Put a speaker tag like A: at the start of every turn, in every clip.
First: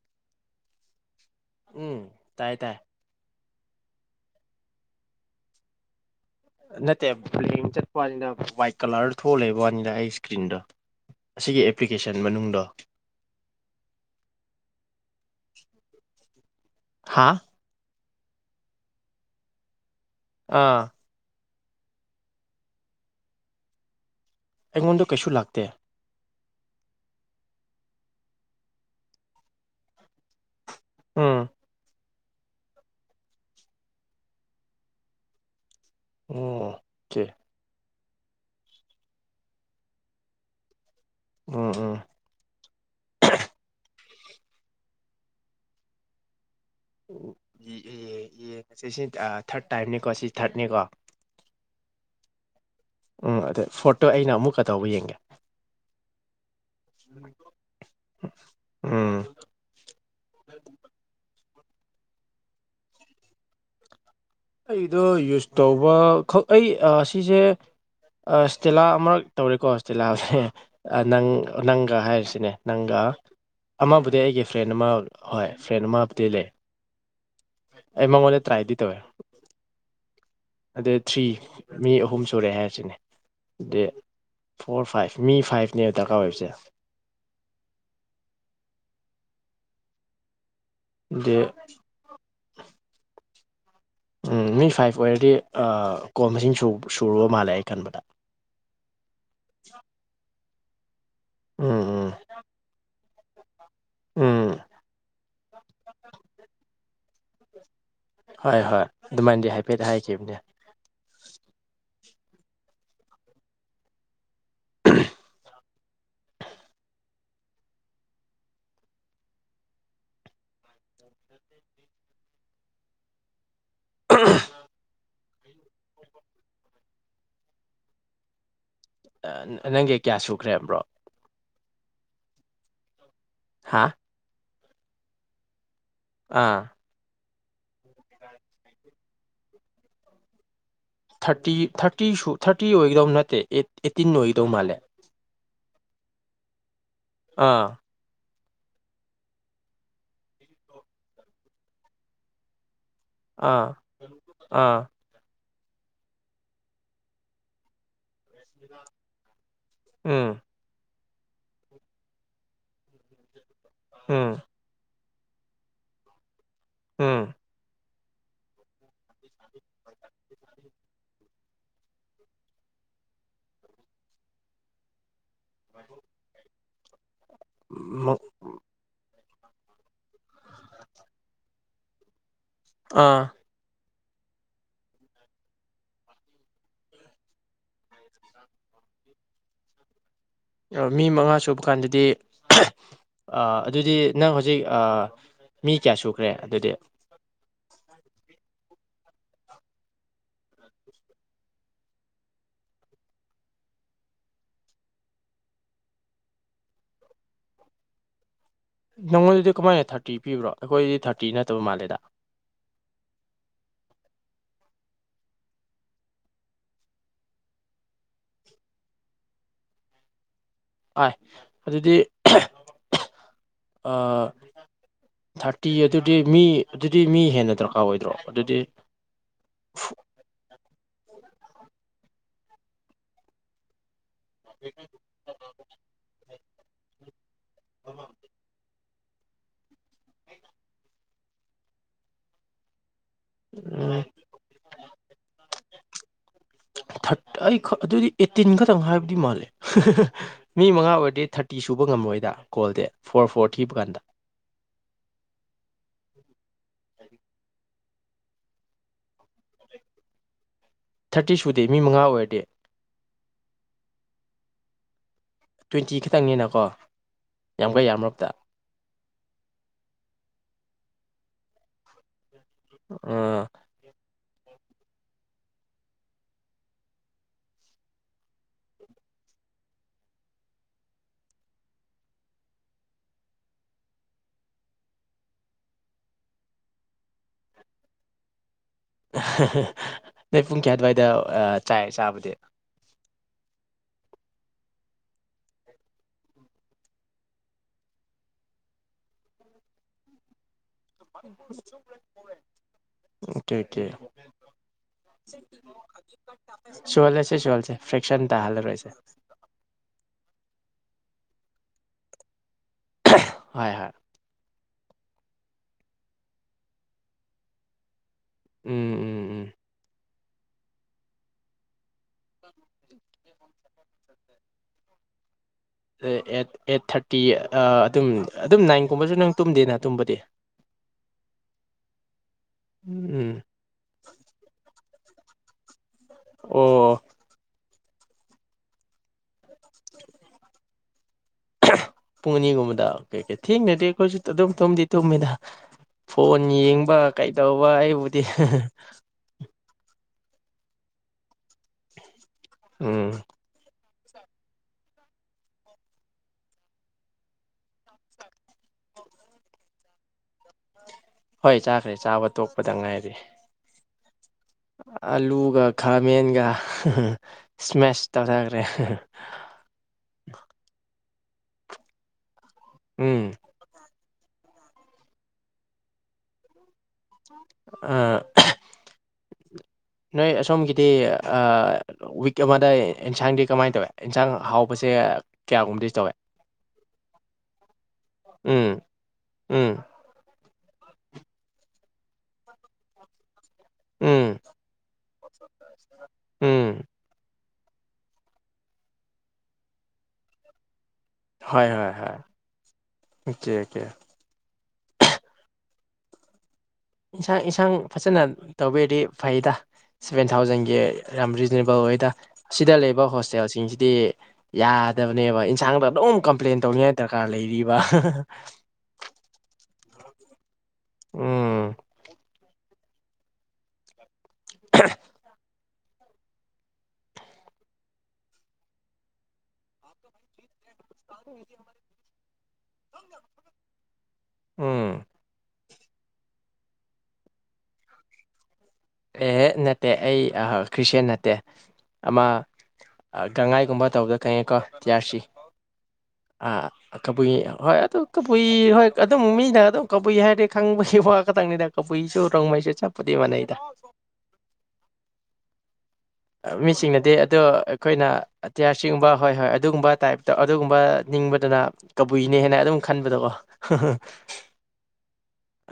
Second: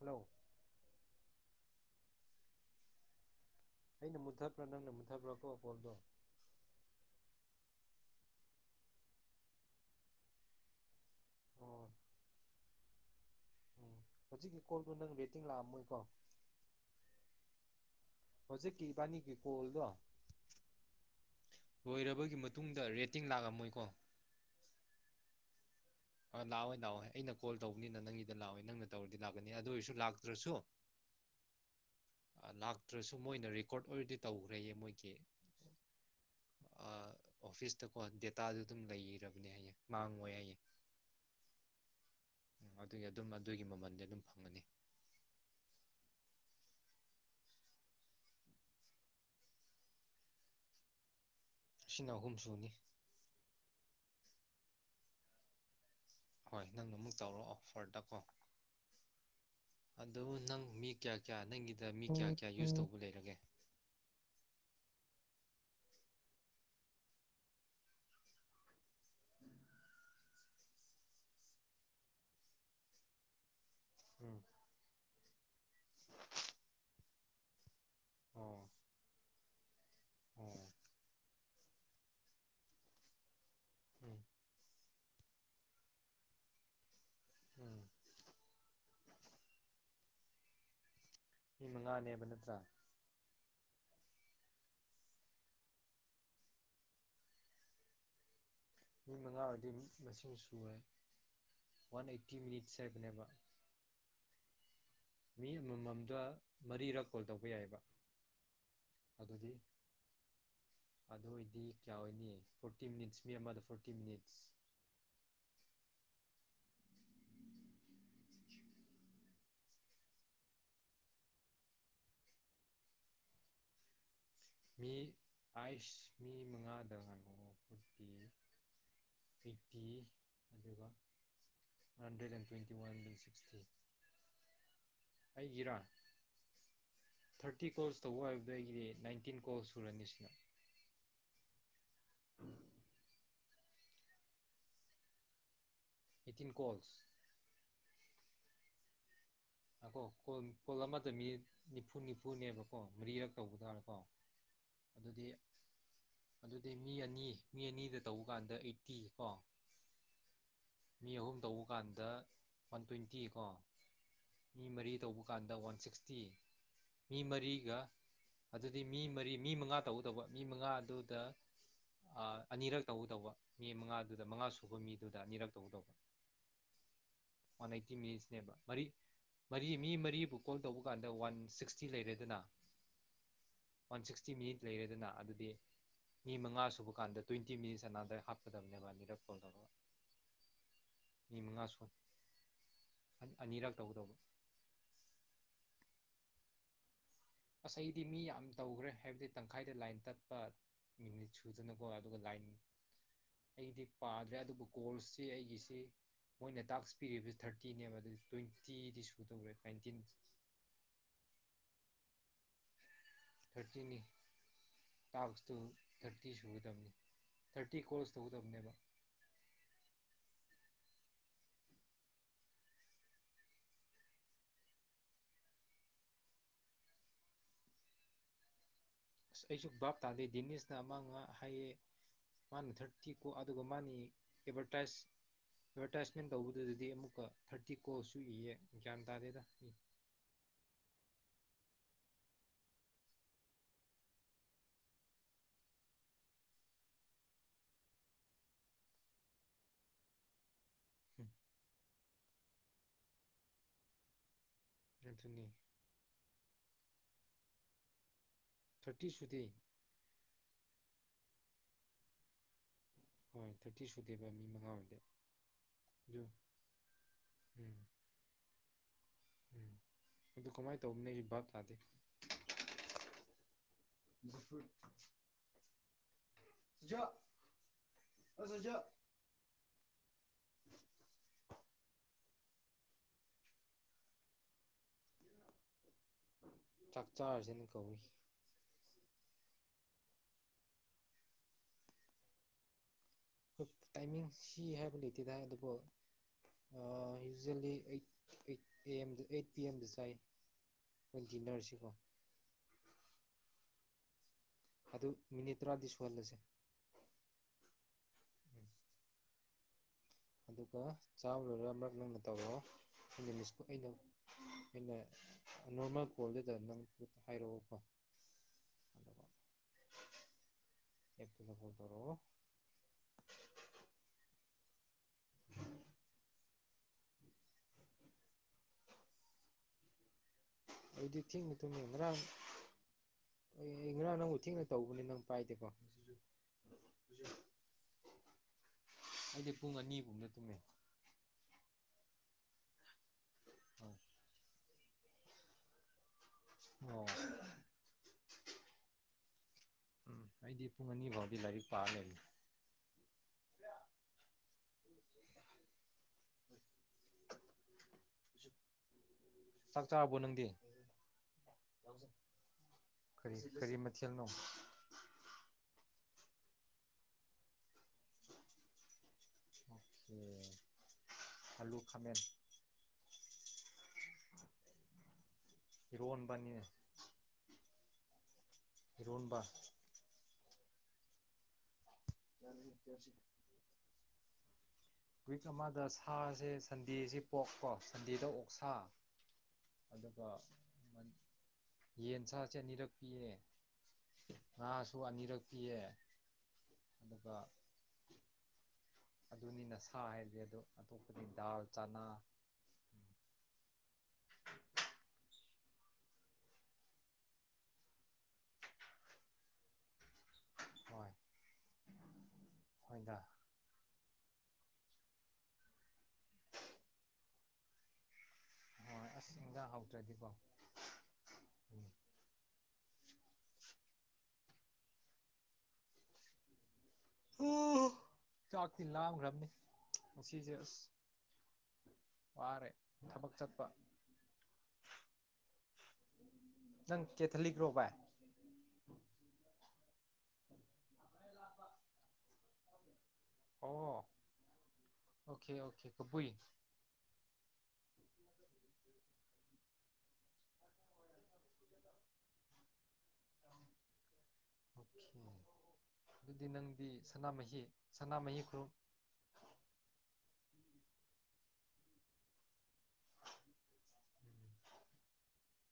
A: hello
B: ꯎꯝ ꯇꯥꯏ ꯇꯥꯏ
A: ꯑꯩꯅ ꯃꯨꯠꯊꯕ꯭ꯔꯥ ꯅꯪꯅ ꯃꯨꯠꯊꯕ꯭ꯔꯥ ꯀꯣꯀꯣꯜꯗꯣ
B: ꯅꯠꯇꯦ ꯐꯡ ꯆꯠꯄꯅꯤꯗ ꯋꯥꯏꯠ ꯀꯂꯔ ꯊꯣꯛ ꯂꯩꯕ ꯋꯥꯅꯤꯗ ꯑꯩ ꯏꯁꯀ꯭ꯔꯤꯟꯗꯣ ꯑꯁꯤꯒꯤ
A: ꯑꯣ
B: ꯑꯦꯄ꯭ꯂꯤꯀꯦꯁꯟ ꯃꯅꯨꯡꯗꯣ
A: ꯎꯝ ꯍꯧꯖꯤꯛꯀꯤ ꯀꯣꯜꯗꯣ ꯅꯪ ꯔꯦꯇꯤꯡ ꯂꯥꯛꯑꯝꯃꯣꯏꯀꯣ
B: ꯍꯥꯥ
A: ꯍꯧꯖꯤꯛꯀꯤꯕꯥꯅꯤꯒꯤ ꯀꯣꯜꯗꯣ
B: ꯑꯥ
A: ꯂꯣꯏꯔꯕꯒꯤ ꯃꯇꯨꯡꯗ ꯔꯦꯇꯤꯡ ꯂꯥꯛꯑꯝꯃꯣꯏꯀꯣ
B: ꯑꯩꯉꯣꯟꯗ ꯀꯩꯁꯨ ꯂꯥꯛꯇꯦ
A: ꯑ ꯂꯥꯛꯑꯣꯏ ꯂꯥꯛꯑꯣꯏ ꯑꯩꯅ ꯀꯣꯜ ꯇꯧꯕꯅꯤꯅ ꯅꯪꯒꯤꯗ ꯂꯥꯛꯑꯣꯏ ꯅꯪꯅ ꯇꯧꯔꯗꯤ ꯂꯥꯛꯀꯅꯤ ꯑꯗꯨ ꯑꯣꯏꯔꯁꯨ ꯂꯥꯛꯇ꯭ꯔꯁꯨ
B: ꯑꯝ
A: ꯂꯥꯛꯇ꯭ꯔꯁꯨ ꯃꯣꯏꯅ ꯔꯦꯀꯣꯔꯠ ꯑꯣꯏꯔꯗꯤ ꯇꯧꯈ꯭ꯔꯦꯌꯦ ꯃꯣꯏꯒꯤ
B: ꯑꯣ ꯀꯦ
A: ꯀꯣ ꯗꯦꯇꯥꯗꯨ ꯑꯗꯨꯝ ꯂꯩꯔꯕꯅꯦ ꯍꯥꯏꯌꯦꯦ ꯃꯥꯡꯉꯣꯏ ꯍꯥꯏꯌꯦꯦ
B: ꯎꯝ ꯎꯝ
A: ꯎ ꯑꯗꯨꯒꯤ ꯑꯗꯨꯝ ꯑꯗꯨꯒꯤ ꯃꯃꯜꯗꯤ ꯑꯗꯨꯝ ꯐꯪꯒꯅꯤ
B: ꯌꯦ ꯉꯁꯤ ꯁꯤ ꯊꯥꯔꯠ ꯇꯥꯏꯝꯅꯤꯀꯣ ꯁꯤ ꯊꯥꯔꯠꯅꯦꯀꯣ
A: ꯁꯤꯅ ꯑꯍꯨꯝ ꯁꯨꯅꯤ
B: ꯎꯝ ꯑꯗ ꯐꯣꯇꯣ ꯑꯩꯅ ꯑꯃꯨꯛꯀ ꯇꯧꯕ ꯌꯦꯡꯒꯦ
A: ꯍꯣꯏ ꯅꯪꯅ ꯑꯃꯨꯛ ꯇꯧꯔꯛꯑꯣ ꯑꯣꯐꯔꯗꯀꯣ
B: ꯎꯝ
A: ꯑꯗꯨ ꯅꯪ ꯃꯤ ꯀꯌꯥ ꯀꯌꯥꯅ ꯅꯪꯒꯤꯗ ꯃꯤ ꯀꯌꯥ ꯀꯌꯥ ꯌꯨꯁ ꯇꯧꯕ ꯂꯩꯔꯒꯦ
B: ꯑꯩꯗꯣ ꯌꯨꯁ ꯇꯧꯕ ꯑꯩ ꯁꯤꯁꯦ ꯏꯁꯇꯤꯂꯥ ꯑꯃꯔꯛ ꯇꯧꯔꯦꯀꯣ ꯏꯁꯇꯤꯂꯥꯁꯦ ꯅꯪꯒ ꯍꯥꯏꯔꯤꯁꯤꯅꯦ ꯅꯪꯒ ꯑꯃꯕꯨꯗꯤ
A: ꯎꯝ
B: ꯑꯩꯒꯤ ꯐ꯭ꯔꯦꯟ ꯑꯃ ꯍꯣꯏ ꯐ꯭ꯔꯦꯟ ꯃꯥꯄꯇ ꯂꯩꯦ ꯑꯩ ꯃꯉꯣꯟꯗ
A: ꯑꯣ
B: ꯇ꯭ꯔꯥꯏꯗꯤ ꯇꯧꯋꯦ
A: ꯑꯣ
B: ꯑꯗꯩ ꯊ꯭ꯔꯤ ꯃꯤ ꯑꯍꯨꯝ ꯁꯨꯔꯦ ꯍꯥꯏꯔꯁꯤꯅꯦ ꯑꯗꯩ
A: ꯎꯝ
B: ꯐꯣꯔ ꯐꯥꯏꯚ ꯃꯤ ꯐꯥꯏꯚꯅꯦꯕ ꯗꯔꯀꯥꯔ ꯑꯣꯏꯕꯁꯦ
A: ꯎꯝ
B: ꯑꯗꯤ
A: ꯃꯤ ꯃꯉꯥꯅꯦꯕꯅ [inaudible]
B: ꯎꯝ ꯃꯤ ꯐꯥꯏꯚ ꯑꯣꯏꯔꯗꯤ ꯀꯣ ꯃꯁꯤꯡ ꯁꯨꯔꯨꯕ ꯃꯥꯜꯂꯦ ꯑꯩ ꯈꯟꯕꯗ
A: ꯃꯤ ꯃꯉꯥ ꯑꯣꯏꯗꯤ ꯃꯁꯤꯡ ꯁꯨꯔꯦ
B: ꯎꯝ ꯎꯝ
A: ꯋꯥꯟ ꯑꯩꯠꯇꯤ ꯃꯤꯅꯤꯠꯁ ꯍꯥꯏꯕꯅꯦꯕ
B: ꯎꯝ
A: ꯃꯤ ꯑꯃꯃꯝꯗ ꯃꯔꯤꯔꯛ ꯀꯣꯜ ꯇꯧꯕ ꯌꯥꯏꯑꯕ
B: ꯍꯣꯏ ꯍꯣꯏ
A: ꯑꯗꯨꯗꯤ
B: ꯑꯗꯨꯃꯥꯏꯅꯗꯤ ꯍꯥꯏꯐꯦꯠ ꯍꯥꯏꯈꯤꯕꯅꯦ
A: ꯐꯣꯔꯇ ꯃꯤꯠ ꯃꯤ ꯑꯃꯗ ꯐꯇ ꯃꯤ ꯑꯥꯏꯁ ꯃꯤ ꯃꯉꯥꯗ ꯉꯅ
B: ꯅꯪꯒꯤ ꯀꯌꯥ ꯁꯨꯈ꯭ꯔꯦꯕ꯭ꯔꯣ
A: ꯍꯟꯦ꯭ꯋꯦꯟ ꯋꯥ
B: ꯍꯥꯥ
A: ꯑꯩ ꯍꯔꯥ
B: ꯑꯥ
A: ꯊꯥꯔꯇꯤ ꯀꯣꯔꯣꯁ ꯇꯧꯕ ꯍꯥꯏꯕꯗꯨ ꯑꯩꯒꯤꯗꯤ ꯏꯟꯇꯤꯟ ꯀꯣ ꯁꯨꯔꯅꯤꯁꯅ
B: ꯊꯥꯔꯇꯤ ꯊꯥꯔꯇꯤꯁꯨ ꯊꯥꯔꯇꯤ ꯑꯣꯏꯒꯗꯧ ꯅꯠꯇꯦ ꯑꯦꯠꯇꯤꯟ ꯑꯣꯏꯒꯗꯧ ꯃꯥꯜꯂꯦ
A: ꯏꯇꯤꯟ ꯀꯣꯜꯁ
B: ꯑꯥ
A: ꯑꯀꯣ ꯀꯣꯜ ꯀꯣꯜ ꯑꯃꯗ ꯃꯤ ꯅꯤꯐꯨ ꯅꯤꯐꯨꯅꯦꯕꯣ ꯀ ꯃꯔꯤꯔꯛ ꯇꯧꯕ
B: ꯑꯥ
A: ꯇꯥꯔꯦꯀꯣ
B: ꯑꯥ
A: ꯑꯗꯨꯗꯤ ꯑꯗꯨꯗꯤ ꯃꯤ ꯑꯅꯤ ꯃꯤ ꯑꯅꯤꯗ ꯇꯧꯕ ꯀꯥꯟꯗ ꯑꯩꯠꯇꯤ ꯀꯣ
B: ꯎꯝ
A: ꯃꯤ ꯑꯍꯨꯝ ꯇꯧꯕ ꯀꯥꯟꯗ ꯋꯥꯟ ꯇ꯭ꯋꯦꯟꯇꯤꯀꯣ
B: ꯎꯝ
A: ꯀꯔꯤ ꯇꯧꯕ ꯀꯥꯟꯗ ꯋꯥꯟ ꯁꯤꯛꯁꯇꯤ ꯃꯤ
B: ꯎꯝ
A: ꯃꯔꯤꯒ ꯑꯗꯨꯗꯤ ꯃꯤ ꯃꯔꯤ ꯃꯤ ꯃꯉꯥ ꯇꯧꯗꯧꯕ ꯃꯤ ꯃꯉꯥ ꯑꯗꯨꯗ ꯑꯅꯤꯔꯛ ꯇꯧ ꯇꯧꯕ ꯃꯤ ꯃꯉꯥꯗꯨꯗ ꯃꯉꯥ ꯁꯨꯕ ꯃꯤꯗꯨꯗ ꯑꯅꯤꯔꯛ
B: ꯃ
A: ꯇꯧꯒꯗꯧꯕ ꯋꯥꯟ ꯑꯩꯠꯇꯤ ꯃꯤꯅꯤꯠꯁꯅꯦꯕ ꯃ ꯃꯔꯤ ꯃꯤ ꯃꯔꯤꯕꯨ ꯀꯣꯜ ꯇꯧꯕ ꯀꯥꯟꯗ ꯋꯥꯟ ꯁꯤꯛꯁꯇꯤ ꯂꯩꯔꯦꯗꯅ
B: ꯑꯥ
A: ꯋꯥꯟ ꯁꯤꯛꯁꯇꯤ ꯃꯤꯅꯤꯠ ꯂꯩꯔꯦꯗꯅ ꯑꯗꯨꯗꯤ ꯃꯤ ꯃꯉꯥ ꯁꯨꯕ ꯀꯥꯟꯗ ꯇ꯭ꯋꯦꯟꯇꯤ ꯃꯤꯅꯤꯠꯁ ꯑꯅꯥꯗ ꯍꯥꯞꯀꯗꯕꯅꯦꯕ ꯑꯅꯤꯔꯛ ꯐꯣꯜ ꯇꯧꯔꯒ
B: ꯃꯤ ꯃꯉꯥ ꯁꯨꯕ ꯀꯥꯟꯗꯗꯤ
A: ꯑꯅꯤꯔꯛ
B: ꯑꯗꯨꯗꯤ
A: ꯇꯧꯒꯗꯧꯕ
B: ꯅꯪ ꯍꯧꯖꯤꯛ ꯍꯧꯖꯤꯛ ꯃꯤ ꯀꯌꯥ ꯁꯨꯈ꯭ꯔꯦ ꯑꯗꯨꯗꯤ
A: ꯑꯁ ꯑꯩꯗꯤ ꯃꯤ ꯌꯥꯝ ꯇꯧꯈ꯭ꯔꯦ ꯍꯥꯏꯕꯗꯤ ꯇꯪꯈꯥꯏꯗ ꯂꯥꯏꯟ ꯇꯠꯄ ꯃꯤꯅꯤꯠ ꯁꯨꯗꯅꯀꯣ ꯑꯗꯨꯒ ꯂꯥꯏꯟ ꯑꯩꯗꯤ ꯄꯥꯗ꯭ꯔꯦ ꯑꯗꯨꯕꯨ ꯀꯣꯔꯁꯁꯤ ꯑꯩꯒꯤꯁꯤ ꯃꯣꯏꯅ ꯇꯥꯛꯁ ꯄꯤꯔꯤꯕꯁꯤ ꯊꯥꯔꯇꯤꯅꯦꯕ ꯑꯗꯨ ꯇ꯭ꯋꯦꯟꯇꯤꯗꯤ
B: ꯅꯪꯉꯣꯟꯗꯗꯤ
A: ꯁꯨꯗꯧꯔꯦ
B: ꯀꯃꯥꯏꯅ
A: ꯅꯥꯏꯟꯇꯤꯟ
B: ꯊꯥꯔꯇꯤ ꯄꯤꯕ꯭ꯔꯣ ꯑꯩꯈꯣꯏꯗꯤ ꯊꯥꯔꯇꯤ ꯅꯠꯇꯕ ꯃꯥꯜꯂꯦꯗ
A: ꯊꯥꯔꯇꯤꯅꯤ ꯊꯥꯔꯇꯤ ꯁꯅꯤ ꯊꯥꯔꯇꯤ ꯀꯣꯔꯁ ꯇꯧꯒꯗꯕꯅꯦꯕ
B: ꯑꯥꯏ ꯑꯗꯨꯗꯤ ꯊꯥꯔꯇꯤ ꯑꯗꯨꯗꯤ ꯃꯤ ꯑꯗꯨꯗꯤ ꯃꯤ ꯍꯦꯟꯅ ꯗꯔꯀꯥꯔ ꯑꯣꯏꯗ꯭ꯔꯣ ꯑꯗꯨꯗꯤ
A: ꯑꯁ ꯑꯩꯁꯨ ꯕꯥꯥꯞ ꯇꯥꯗꯦ ꯗꯤꯃꯤꯁꯅ ꯑꯃ ꯍꯥꯏꯌꯦ ꯃꯥꯅ ꯊꯥꯔꯇꯤ ꯀꯣ ꯑꯗꯨꯒ ꯃꯥꯅꯤ ꯑꯦꯗꯚꯔꯇꯥꯏꯁ ꯑꯦꯠꯚꯔꯇꯥꯏꯁꯃꯦꯟ ꯇꯧꯕꯗꯨꯗꯗꯤ ꯑꯃꯨꯛꯀ ꯊꯥꯔꯇꯤ ꯀꯣꯁꯨ ꯏꯌꯦ ꯆꯗꯥꯗꯗ
B: ꯎ ꯑꯩ ꯑꯗꯨꯗꯤ ꯑꯦꯠꯇꯤꯟ ꯈꯛꯇꯪ ꯍꯥꯏꯕꯗꯤ ꯃꯥꯜꯂꯦ ꯃꯤ ꯃꯉꯥ ꯑꯣꯏꯔꯗꯤ ꯊꯥꯔꯇꯤ ꯁꯨꯕ ꯉꯝꯃꯣꯏꯗ ꯀꯣꯜꯗꯤ ꯐꯣꯔ ꯐꯣꯔ ꯊꯤꯕ ꯀꯥꯟꯗ
A: [unintelligible]
B: ꯂꯥꯏꯔꯤꯛ
A: ꯊꯔꯇꯤ ꯁꯨꯗꯦ
B: ꯊꯔꯇꯤ ꯁꯨꯗꯦ ꯃꯤ ꯃꯉꯥ ꯑꯣꯏꯔꯗꯤ
A: ꯍꯣꯏ ꯊꯔꯇꯤ ꯁꯨꯗꯦꯕ ꯃꯤ ꯃꯉꯥ ꯑꯣꯏꯔꯗꯤ
B: ꯇ꯭ꯋꯦꯟꯇꯤ
A: ꯑꯗꯨ
B: ꯈꯛꯇꯪꯅꯤꯅꯀꯣ
A: ꯎꯝ
B: ꯌꯝꯒꯔ꯭ꯦ ꯌꯥꯝ [unintelligible]
A: ꯎꯝ ꯑꯗꯨ ꯀꯃꯥꯏꯅ ꯇꯧꯕꯅꯣ ꯑꯩꯁꯨ ꯚꯥꯞ ꯇꯥꯗꯦ
B: ꯑ [inaudible]
A: ꯌꯥꯥꯥ [unintelligible] ꯆꯥꯛ ꯆꯔꯁꯤꯅ ꯀꯧꯏ
B: ꯅꯣꯏ ꯄꯨꯡ ꯀꯌꯥ ꯑꯗꯨꯋꯥꯏꯗ ꯆꯥꯏ ꯆꯕꯗꯤ
A: ꯇꯥꯏꯃꯤꯡ ꯁꯤ ꯍꯥꯏꯕ ꯂꯩꯇꯦꯗ ꯑꯗꯨꯕꯨ ꯌꯨꯖ꯭ꯋꯦꯜꯂꯤ ꯑꯩꯠ ꯑꯩꯠ ꯑꯦ ꯑꯦꯝꯗ ꯑꯩꯠ ꯄꯤ ꯑꯦꯝꯗ ꯆꯥꯏ ꯑꯩꯈꯣꯏ ꯗꯤꯟꯅꯔꯁꯤꯀꯣ
B: [unintelligible] ꯀꯦ ꯀꯦ [unintelligible]
A: ꯑꯗꯨ ꯃꯤꯅꯤꯠ ꯇꯔꯥꯗꯤ ꯁꯨꯍꯜꯂꯁꯦ
B: ꯁꯨꯍꯜꯂꯁꯦ ꯁꯨꯍꯜꯂꯁꯦ ꯐ꯭ꯔꯦꯛꯁꯟ ꯇꯥꯍꯟꯂꯔꯣꯏꯁꯦ
A: ꯑꯗꯨꯒ ꯆꯥꯕ ꯂꯣꯏꯔꯒ ꯑꯃꯔꯛ ꯅꯪꯅ ꯇꯩꯔꯛꯑꯣ
B: ꯍꯣꯏ
A: [unintelligible]
B: ꯍꯣꯏ
A: ꯑꯩꯅ ꯅꯣꯔꯃꯦꯜ ꯀꯣꯜꯗꯨꯗ ꯅꯪ ꯍꯥꯏꯔꯛꯑꯣꯀꯣ
B: ꯑꯝ ꯑꯝ ꯑꯝ
A: ꯑꯦꯠꯇꯨꯗ ꯍꯧꯗꯣꯛꯔꯛꯑꯣ
B: ꯑꯩꯠ ꯑꯩꯠ ꯊꯔꯇꯤ ꯑꯗꯨꯝ ꯑꯗꯨꯝ ꯅꯥꯏꯟꯒꯨꯝꯕꯁꯨ ꯅꯪ ꯇꯨꯝꯗꯦꯅ ꯇꯨꯝꯕꯗꯤ
A: ꯑꯩꯗꯤ ꯊꯦꯡꯅ ꯇꯨꯝꯃꯦ ꯉꯔꯥꯡ
B: ꯎꯝ
A: ꯉꯔꯥꯡ ꯅꯪꯕꯨ ꯊꯦꯡꯅ ꯇꯧꯕꯅꯦ ꯅꯪ ꯄꯥꯏꯗꯦꯀꯣ
B: ꯑꯣ
A: ꯑꯩꯗꯤ ꯄꯨꯡ ꯑꯅꯤꯒꯨꯝꯕꯗ ꯇꯨꯝꯃꯦ
B: ꯄꯨꯡ ꯑꯅꯤꯒꯨꯝꯕꯗ ꯊꯦꯡꯅꯗꯤ
A: ꯑꯧ
B: ꯑꯈꯣꯏꯁꯨ ꯑꯗꯨꯝ ꯇꯨꯝꯗꯤ ꯇꯨꯝꯃꯤꯗ ꯐꯣꯟ ꯌꯦꯡꯕ
A: ꯑꯣ
B: ꯀꯩꯗꯧꯕ ꯑꯩꯕꯨꯗꯤ [unintelligible]
A: ꯑꯝ ꯑꯩꯗꯤ ꯄꯨꯡ ꯑꯅꯤꯐꯥꯎꯗꯤ ꯂꯥꯏꯔꯤꯛ ꯄꯥꯔꯒ ꯂꯩ
B: ꯑꯝ
A: ꯆꯥꯛ ꯆꯥꯔꯕ꯭ꯔꯣ ꯅꯪꯗꯤ
B: ꯍꯣꯏ ꯆꯥꯈ꯭ꯔꯦ ꯆꯥꯕ ꯇꯣꯛꯄꯗ ꯉꯥꯏꯔꯤ
A: ꯀꯔꯤ ꯀꯔꯤ ꯃꯊꯦꯜꯅꯣ
B: ꯑꯂꯨꯒ ꯈꯥꯃꯦꯟꯒ ꯁ꯭ꯃꯦꯁ ꯇꯧꯊꯈ꯭ꯔꯦ
A: ꯑꯣꯀꯦ ꯑꯂꯨ ꯈꯥꯃꯦꯟ
B: ꯑꯝ
A: ꯏꯔꯣꯟꯕꯅꯤꯅꯦ
B: ꯑꯥ
A: ꯏꯔꯣꯟꯕꯥ
B: ꯗꯦ ꯑ ꯏꯟꯁꯥꯡ ꯍꯥꯎꯕꯁꯦ
A: ꯋꯤꯛ ꯑꯃꯗ
B: ꯀꯌꯥꯒꯨꯝꯕꯗꯤ ꯇꯧꯋꯦ
A: ꯁꯥꯁꯦ ꯁꯟꯗꯦꯁꯤꯦ ꯄꯣꯛꯀꯣ ꯁꯟꯗꯦꯗ ꯑꯣꯛ
B: ꯎꯝ
A: ꯁꯥꯥ
B: ꯎꯝ
A: ꯑꯗꯨꯒ ꯌꯦꯟꯁꯥꯁꯦ ꯑꯅꯤꯔꯛ ꯄꯤꯌꯦ
B: ꯎꯝ
A: ꯉꯥꯁꯨ
B: ꯎꯝ
A: ꯀ [unintelligible] ꯑꯗꯨꯅꯤꯅ ꯁꯥ ꯍꯥꯏꯁꯦ ꯑꯗꯣ
B: ꯍꫭꯏ ꯍꫭꯏ ꯍꫭꯏ ꯑꫭꯀꯦ ꯑꫭꯀꯦ ꯏꯟꯁꯥꯡ ꯏꯟꯁꯥꯡ ꯐꯖꯅ ꯇꯧꯕꯤꯔꯗꯤ ꯐꯩꯗ ꯁꯚꯦꯟ ꯊꯥꯎꯖꯟꯒꯤ
A: ꯍꯣꯏ
B: ꯌꯥꯝ ꯔꯤꯖꯅꯦꯕꯜ ꯑꯣꯏꯗ ꯑꯁꯤꯗ ꯂꯩꯕ
A: ꯍꯣꯏꯗ
B: ꯍꯣꯁꯇꯦꯜꯁꯤꯡꯁꯤꯗꯤ ꯌꯥꯗꯕꯅꯦꯕ ꯏꯟꯁꯥꯡꯗ ꯑꯗꯨꯝ ꯀꯝꯄ꯭ꯂꯦꯟ ꯇꯧꯅꯤꯡꯉꯥꯏ ꯗꯔꯀꯥꯔ ꯂꯩꯔꯤꯕ
A: ꯗꯤꯄꯥ
B: ꯎꯝ ꯈ [unintelligible]
A: ꯑꯣ ꯆꯥꯛꯇꯤ ꯂꯥꯡꯈ꯭ꯔꯕꯅꯤꯁꯦ ꯑꯁ ꯋꯥꯔꯦ ꯊꯕꯛ ꯆꯠꯄ
B: ꯎꯝ
A: ꯅꯪ ꯀꯦꯊꯂꯤꯛ ꯔꯣ ꯕꯥꯏ
B: ꯑꯦ ꯍꯦꯛ ꯅꯠꯇꯦ ꯑꯩ ꯈ꯭ꯔꯤꯁꯇꯌꯥꯟ ꯅꯠꯇꯦ ꯑꯃ ꯒꯪꯉꯥꯏꯒꯨꯝꯕ
A: ꯑꯣ
B: ꯇꯧꯗ ꯈꯪꯉꯦꯀꯣ ꯇꯤꯌꯥꯥꯔ ꯁꯤ
A: ꯑꯣꯀꯦ ꯑꯣꯀꯦ ꯀꯕꯨꯏ
B: ꯀꯕꯨꯏ ꯍꯣꯏ ꯑꯗꯨ ꯀꯕꯨꯏ ꯍꯣꯏ ꯑꯗꯨꯝ ꯃꯤꯅ ꯑꯗꯨꯝ ꯀꯕꯨꯏ ꯍꯥꯏꯔꯗꯤ ꯈꯪꯕꯒꯤ ꯋꯥ ꯈꯛꯇꯪꯅꯤꯗ ꯀꯕꯨꯏꯁꯨ ꯔꯣꯡꯃꯩꯁꯨ ꯆꯞꯄꯨꯗꯤ ꯃꯟꯅꯩꯗ
A: [unintelligible] ꯅꯪꯗꯤ
B: ꯃꯤꯁꯤꯡꯅꯗꯤ ꯑꯗꯣ
A: ꯁꯅꯥꯃꯍꯤ
B: ꯑꯩꯈꯣꯏꯅ
A: ꯁꯅꯥꯃꯍꯤ ꯈꯨꯔꯨꯝ
B: ꯑꯇꯤꯌꯥꯔꯁꯤꯡꯒꯨꯝꯕ ꯍꯣꯏ ꯍꯣꯏ ꯑꯗꯨꯒꯨꯝꯕ ꯇꯥꯏꯞꯇ ꯑꯗꯨꯒꯨꯝꯕ ꯅꯤꯡꯕꯗꯨꯅ ꯀꯕꯨꯏꯅꯦ ꯍꯥꯏꯅ ꯑꯗꯨꯝ ꯈꯟꯕꯗꯀꯣ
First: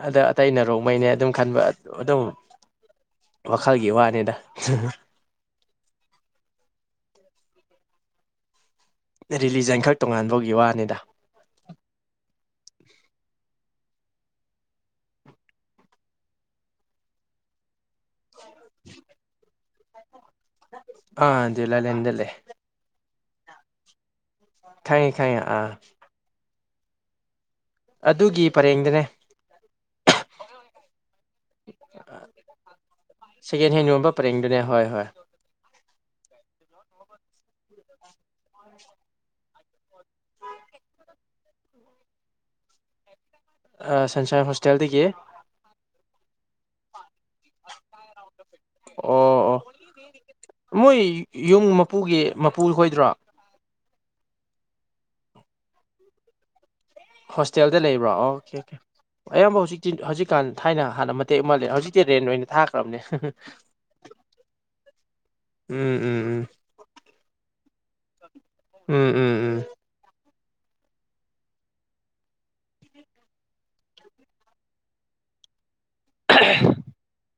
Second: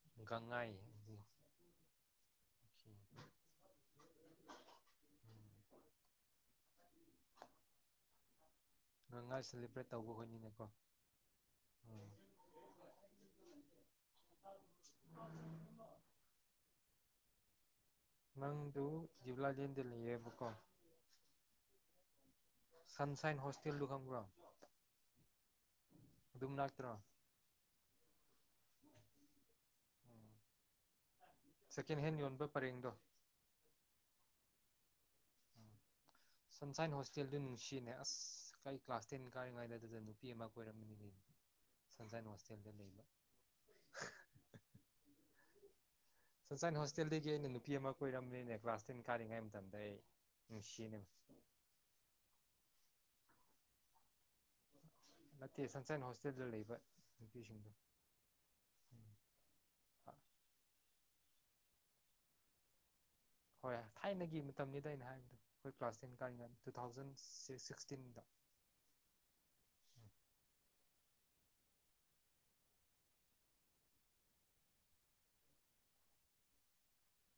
B: ꯑꯗ ꯑꯇꯩ
A: ꯒꯪꯉꯥꯏ
B: ꯅꯔꯣꯛꯃꯩꯅꯦ ꯑꯗꯨꯝ ꯈꯟꯕ ꯑꯗꯨꯝ ꯋꯥꯈꯜꯒꯤ ꯋꯥꯅꯤꯗ
A: ꯒꯪꯉꯥꯏ
B: ꯔꯤꯂꯤꯖꯟ
A: ꯁꯦꯂꯦꯕ꯭ꯔꯦꯠ
B: ꯈꯛ
A: ꯇꯧꯕ
B: ꯇꯣꯉꯥꯟꯕꯒꯤ
A: ꯈꯣꯏꯅꯤꯅꯀꯣ
B: ꯋꯥꯅꯤꯗ
A: ꯎꯝ [unintelligible] ꯃ ꯖꯤ
B: [inaudible]
A: ꯕꯨꯛ
B: ꯑꯥ ꯖꯨꯂꯂꯤ ꯑꯦ ꯂꯩꯦ
A: ꯁꯟꯁꯥꯏꯟ ꯍꯣꯁꯇꯦꯜꯗꯨ ꯈꯒ꯭ꯔꯝ
B: ꯈꯥꯏ ꯈꯩ ꯑꯥ
A: ꯑꯗꯨꯝ ꯂꯥꯛꯇ꯭ꯔꯣ
B: ꯑꯗꯨꯒꯤ ꯄꯔꯦꯡꯗꯅꯦ
A: ꯁꯦꯀꯦꯟ ꯍꯦꯟ ꯌꯣꯟꯕ ꯄꯔꯦꯡꯗꯣ
B: ꯁꯦꯀꯦꯟ ꯍꯦꯟ ꯌꯣꯟꯕ ꯄꯔꯦꯡꯗꯨꯅꯦ ꯍꯣꯏ ꯍꯣꯏ
A: ꯁꯟꯁꯥꯏꯟ ꯍꯣꯁꯇꯦꯜꯗꯨ ꯅꯨꯡꯁꯤꯅꯦ ꯑꯁ ꯀꯔꯤ ꯀ꯭ꯂꯥꯁ ꯇꯦꯟ ꯀꯥꯔꯤꯉꯩꯗ ꯑꯗꯨꯗ ꯅꯨꯄꯤ ꯑꯃ ꯀꯣꯏꯔꯝꯕꯅꯤ ꯁꯟꯁꯥꯏꯟ ꯍꯣꯁꯇꯦꯜꯗ ꯂꯩꯕ
B: ꯁꯟꯁꯔ ꯍꯣꯁꯇꯦꯜꯗꯒꯤꯗꯒꯤ
A: [inaudible] ꯅꯨꯄꯤ ꯑꯃ ꯀꯣꯏꯔꯝꯃꯤꯅꯦ
B: ꯑꯣ ꯑꯣ ꯃꯣꯏ
A: ꯅꯨꯡꯁꯤꯅꯦ
B: ꯌꯨꯝ ꯃꯄꯨꯒꯤ ꯃꯄꯨ ꯈꯣꯏꯗ꯭ꯔꯣ
A: ꯅꯠꯇꯦ ꯁꯟꯁ ꯁꯥꯏꯅ ꯍꯣꯁꯇꯦꯜꯗ ꯂꯩꯕ ꯅꯨꯄꯤꯁꯤꯡꯗꯣ
B: ꯍꯣꯁꯇꯦꯜꯗ ꯂꯩꯕ꯭ꯔꯣ ꯑꯣꯀꯦ ꯑꯣꯀꯦ ꯑꯌꯥꯝꯕ ꯍꯧꯖꯤꯛꯇ ꯍꯧꯖꯤꯛꯀꯥꯟ ꯊꯥꯏꯅ ꯍꯥꯟꯅ ꯇꯦꯛ ꯑꯃ ꯍꯧꯖꯤꯛꯇꯤ ꯔꯦꯟ ꯑꯣꯏꯅ ꯊꯥꯈ꯭ꯔꯕꯅꯦ
A: ꯍꯣꯏ ꯊꯥꯏꯅꯒꯤ ꯃꯇꯝꯅꯤꯗ ꯑꯩꯅ ꯍꯥꯏꯕꯗ ꯑꯩꯈꯣꯏ
B: ꯎꯝ
A: ꯀ꯭ꯂꯥꯁ ꯇꯦꯟ
B: ꯎꯝ ꯎꯝ
A: ꯀꯔꯤ ꯇꯨ ꯊꯥꯎꯖꯟ ꯇꯤꯟꯗꯥ
B: ꯎꯝ ꯎꯝ ꯎꯝ [unintelligible]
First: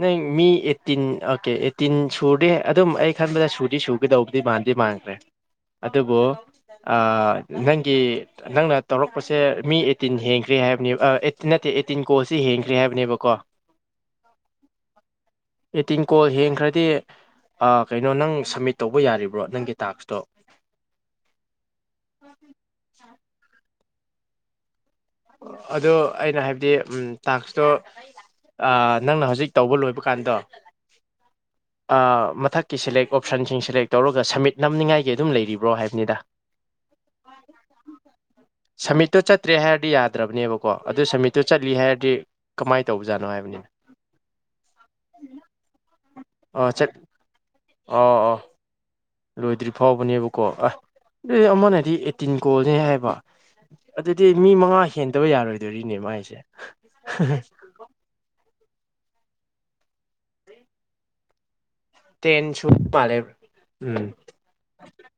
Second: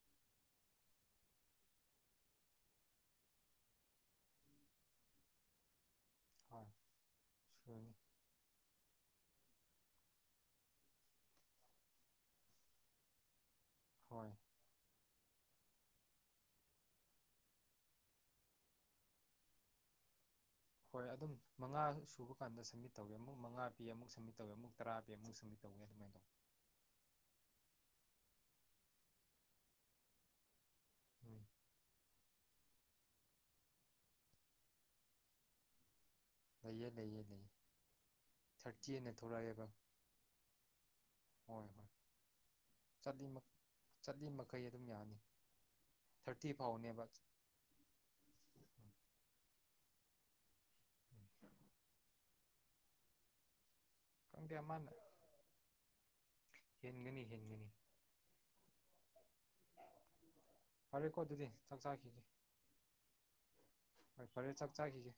B: ꯅꯪ ꯃꯤ ꯑꯦꯠꯇꯤꯟ ꯑꯣꯀꯦ ꯑꯦꯠꯇꯤꯟ ꯁꯨꯔꯗꯤ ꯑꯗꯨꯝ ꯑꯩ ꯈꯟꯕꯗ ꯁꯨꯗꯤ ꯁꯨꯒꯗꯧꯕꯗꯤ ꯃꯥꯟꯗꯤ ꯃꯥꯟꯈ꯭ꯔꯦ ꯑꯗꯨꯕꯨ
A: ꯍꯣꯏ ꯁꯨꯔꯅꯤ
B: ꯅꯪꯒꯤ ꯅꯪꯅ ꯇꯧꯔꯛꯄꯁꯦ ꯃꯤ ꯑꯩꯠꯇꯤꯟ ꯍꯦꯟꯈ꯭ꯔꯦ ꯍꯥꯏꯕꯅꯦꯕ ꯑꯩꯠꯇ ꯅꯠꯇꯦ ꯑꯩꯠꯇꯤꯟ ꯀꯣꯜꯁꯦ ꯍꯦꯡꯈ꯭ꯔꯦ ꯍꯥꯏꯕꯅꯦꯕꯀꯣ
A: ꯍꯣꯏ
B: ꯑꯦꯠꯇꯤꯟ ꯀꯣꯜ ꯍꯦꯡꯈ꯭ꯔꯗꯤ ꯀꯩꯅꯣ ꯅꯪ ꯁꯝꯃꯤꯠ ꯇꯧꯕ ꯌꯥꯔꯤꯕ꯭ꯔꯣ ꯅꯪꯒꯤ ꯇꯥꯛꯁꯇꯣ
A: ꯍꯣꯏ ꯑꯗꯨꯝ ꯃꯉꯥ ꯁꯨꯕ ꯀꯥꯟꯗ ꯁꯝꯃꯤꯠ ꯇꯧꯒꯦ ꯑꯃꯨ ꯃꯉꯥ ꯄꯤꯨ ꯁꯝꯃꯤꯠ ꯇꯧꯔꯦ
B: ꯑꯗꯨ ꯑꯩꯅ ꯍꯥꯏꯕꯗꯤ ꯇꯥꯛꯁꯇꯣ ꯑ ꯅꯪꯅ ꯍꯧꯖꯤꯛ ꯇꯧꯕ ꯂꯣꯏꯕ ꯀꯥꯟꯗꯣ
A: ꯇꯧꯋꯦ
B: ꯑꯥ ꯃꯊꯛꯀꯤ ꯁꯦꯂꯦꯛ ꯑꯣꯞꯁꯟꯁꯤꯡ ꯁꯦꯂꯦꯛ ꯇꯧꯔꯒ ꯁꯝꯃꯤꯠ ꯅꯝꯅꯤꯡꯉꯥꯏꯒꯤ ꯑꯗꯨꯝ ꯂꯩꯔꯤꯕ꯭ꯔꯣ ꯍꯥꯏꯕꯅꯤꯗ
A: ꯂꯩꯌꯦ ꯂꯩꯌꯦ ꯂꯩꯌꯦ ꯊꯥꯔꯇꯤꯅ ꯊꯣꯛꯂꯛꯑꯦꯕ
B: ꯐꯠꯇ꯭ꯔꯕꯅꯦꯕꯀꯣ ꯑꯗꯨ ꯁꯃꯤꯠꯇꯨ
A: ꯍꯣꯏ
B: ꯆꯠꯂꯤ
A: ꯍꯣꯏ
B: ꯍꯥꯏꯔꯗꯤ ꯀꯃꯥꯏꯅ ꯇꯧꯕꯖꯥꯠꯅꯣ
A: ꯆꯠꯂꯤꯃꯛ
B: ꯍꯥꯏꯕꯅꯤꯅ
A: ꯆꯠꯂꯤ ꯃꯈꯩ ꯑꯗꯨꯝ ꯌꯥꯅꯤ ꯊꯥꯔꯇꯤ
B: ꯑꯥꯠ
A: ꯐꯥꯎꯅꯦꯕ
B: ꯑꯣ ꯑꯣ ꯂꯣꯏꯗ꯭ꯔꯤ ꯐꯥꯎꯕꯅꯦꯕꯀꯣ ꯑꯁ ꯑꯗꯨ ꯑꯃꯅꯗꯤ ꯑꯦꯇꯤꯟ ꯀꯣꯜꯅꯦ ꯍꯥꯏꯕ ꯑꯗꯨꯗꯤ ꯃꯤ
A: ꯈꯪꯗꯦ
B: ꯃꯉꯥ
A: ꯃꯥꯅ
B: ꯍꯦꯟꯗꯕ ꯌꯥꯔꯣꯏꯗꯣꯔꯤꯅꯦ ꯃꯥꯏꯁꯦ
A: ꯐꯔꯦ ꯀꯣ ꯇꯗꯤꯤ
B: ꯇꯦꯟꯁꯨꯨꯄ ꯄꯔꯦ ꯎꯝ
A: ꯍꯣꯏ ꯐꯔꯦ ꯆꯥꯛ ꯆꯥꯈꯤꯒꯦ